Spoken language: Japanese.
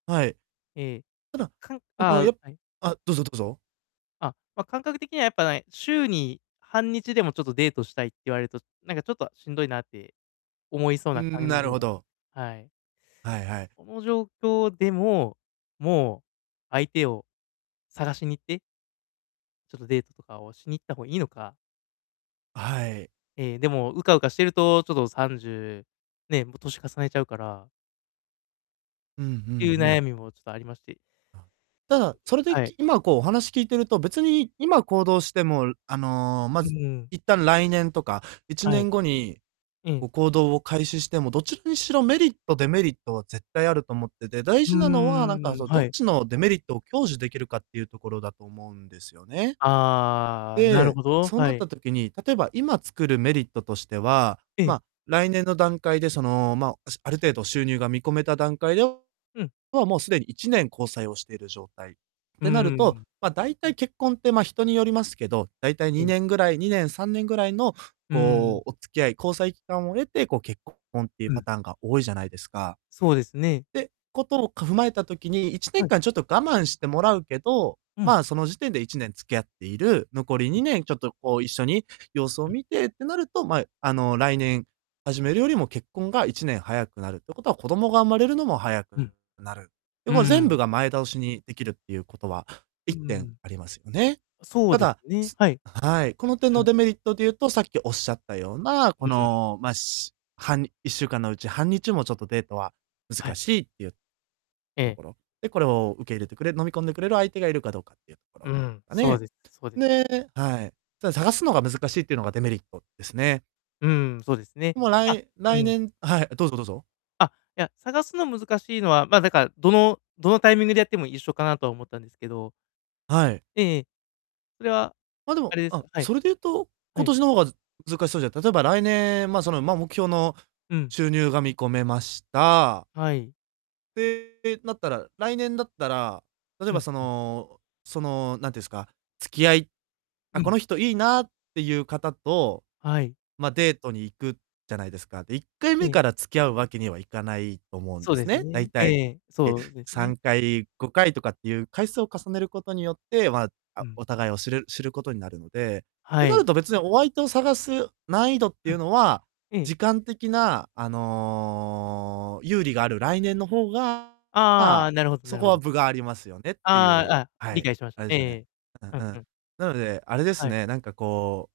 はい。ええ、普あ、段かんそあのあ、やはい。あ、どうぞどうぞ。あ、ま、感覚的にはやっぱね、週に半日でもちょっとデートしたいって言われると、なんか、ちょっとしんどいなって思いそううーなん、感なるじほなんど。はい。はいはい。この状況でも、もう相手を探しに行ってちょっとデートとかをしに行った方がいいのか。はい。ええ、でも、うかうかしてると、ちょっと30、ね、も、歳重ねちゃうからうんうんていうう悩ん。みもちょっとありまして。あ。ただ、それで、はい。き今、こう、お話聞いてると、別に今行動しても、あの、まうず、ーん。一旦来年とかいちはねい。んごに、うん。こ行動を開始しても、どちらにしろメリットデメリットは絶対あると思ってて、大うー事なのは、なんか、ん、その、どっはい。ちのデメリットを享受できるかっていうところだと思うんですよね。ああ、なるで、ほど。そうはなっい。た時に、例えば今作るメリットとしては、ええ。ま、来年の段階で、その、ま、ある程度収入が見込めた段階でうん。もうすでに1年交際をしてる状態。っうてなるーと、ん。ま、大体結婚って、ま、人によりますけど、大体うにん。ねんぐらい、2年3年ぐらいの、うーん。こう、お付き合い、交際期間を経て、こう、結婚っていううパん。ターンが多いじゃないですか。そうですね。てことをか踏まえた時に、いちねはんい。かんちょっと我慢してもらうけど、うん。まあ、その時点で1年付き合っている、残りうにん。ねんちょっと、こう、一緒に様子うをん。見てってなると、ま、あの、来年始めるよりも結婚が1年早くなるってことは、子どもが生まれるのも早くうん。なる。で、うーも、全部ん。が前倒しにできるっていうことは、うー一点ん。ありますよね。あ、そうたですだ、ね、すはい。はい、この点うん。のデメリットでいうと、さっきおっしゃったような、うこん。の、ま、しはん1週間のうち半日もちょっとデートはは難い。しいっていうえとえ。ころ。で、これを受け入れてくれ、飲み込んでくれる相手がいるかどうかっていうとこうろーん、がそうね。です、そうです。ではい。ただ探すのが難しいっていうのがデメリットですね。うーん、そうですね。もう、らあ、いう来ん。年はい、え、どうぞどうぞ。あ、いや、探すの難しいのは、ま、だから、どのどのタイミングでやっても一緒かなとは思ったんですけど。はい。ええ、それは、あ、でも、あれですあ、かはい。それで言うと、は今い。年の方が難しそうじゃ例えば来年、ま、その、目標のうん。収入が見込めました。はい。で、なったら、来年だったら、例えうば、んそうん。のその、なんていうんすか、付き合いあ、うこん。の人いいなっていう方と、はい。ま、デートに行くじゃないですか。で、いっかいうめん。から付き合うわけにはいかないと思うんそでうですすね。だね、いえたい、え、え、そうですさね。んかいごかいとかっていう回数を重ねることによって、まあ、うあ、ん。お互いを知る知ることになるので。はてなるい。と別にお相手を探す難易度ってういうん。のは、ええ。時間的な、あの、有利がある来年の方が、まああ、あ、なるほどなそるこほはど。分がありますよねってあいあ、う、あ、は理い、解しましあた。れでえすえよね。ええ、うんうんううん。ん。なので、あれですはい。ね、なんか、こう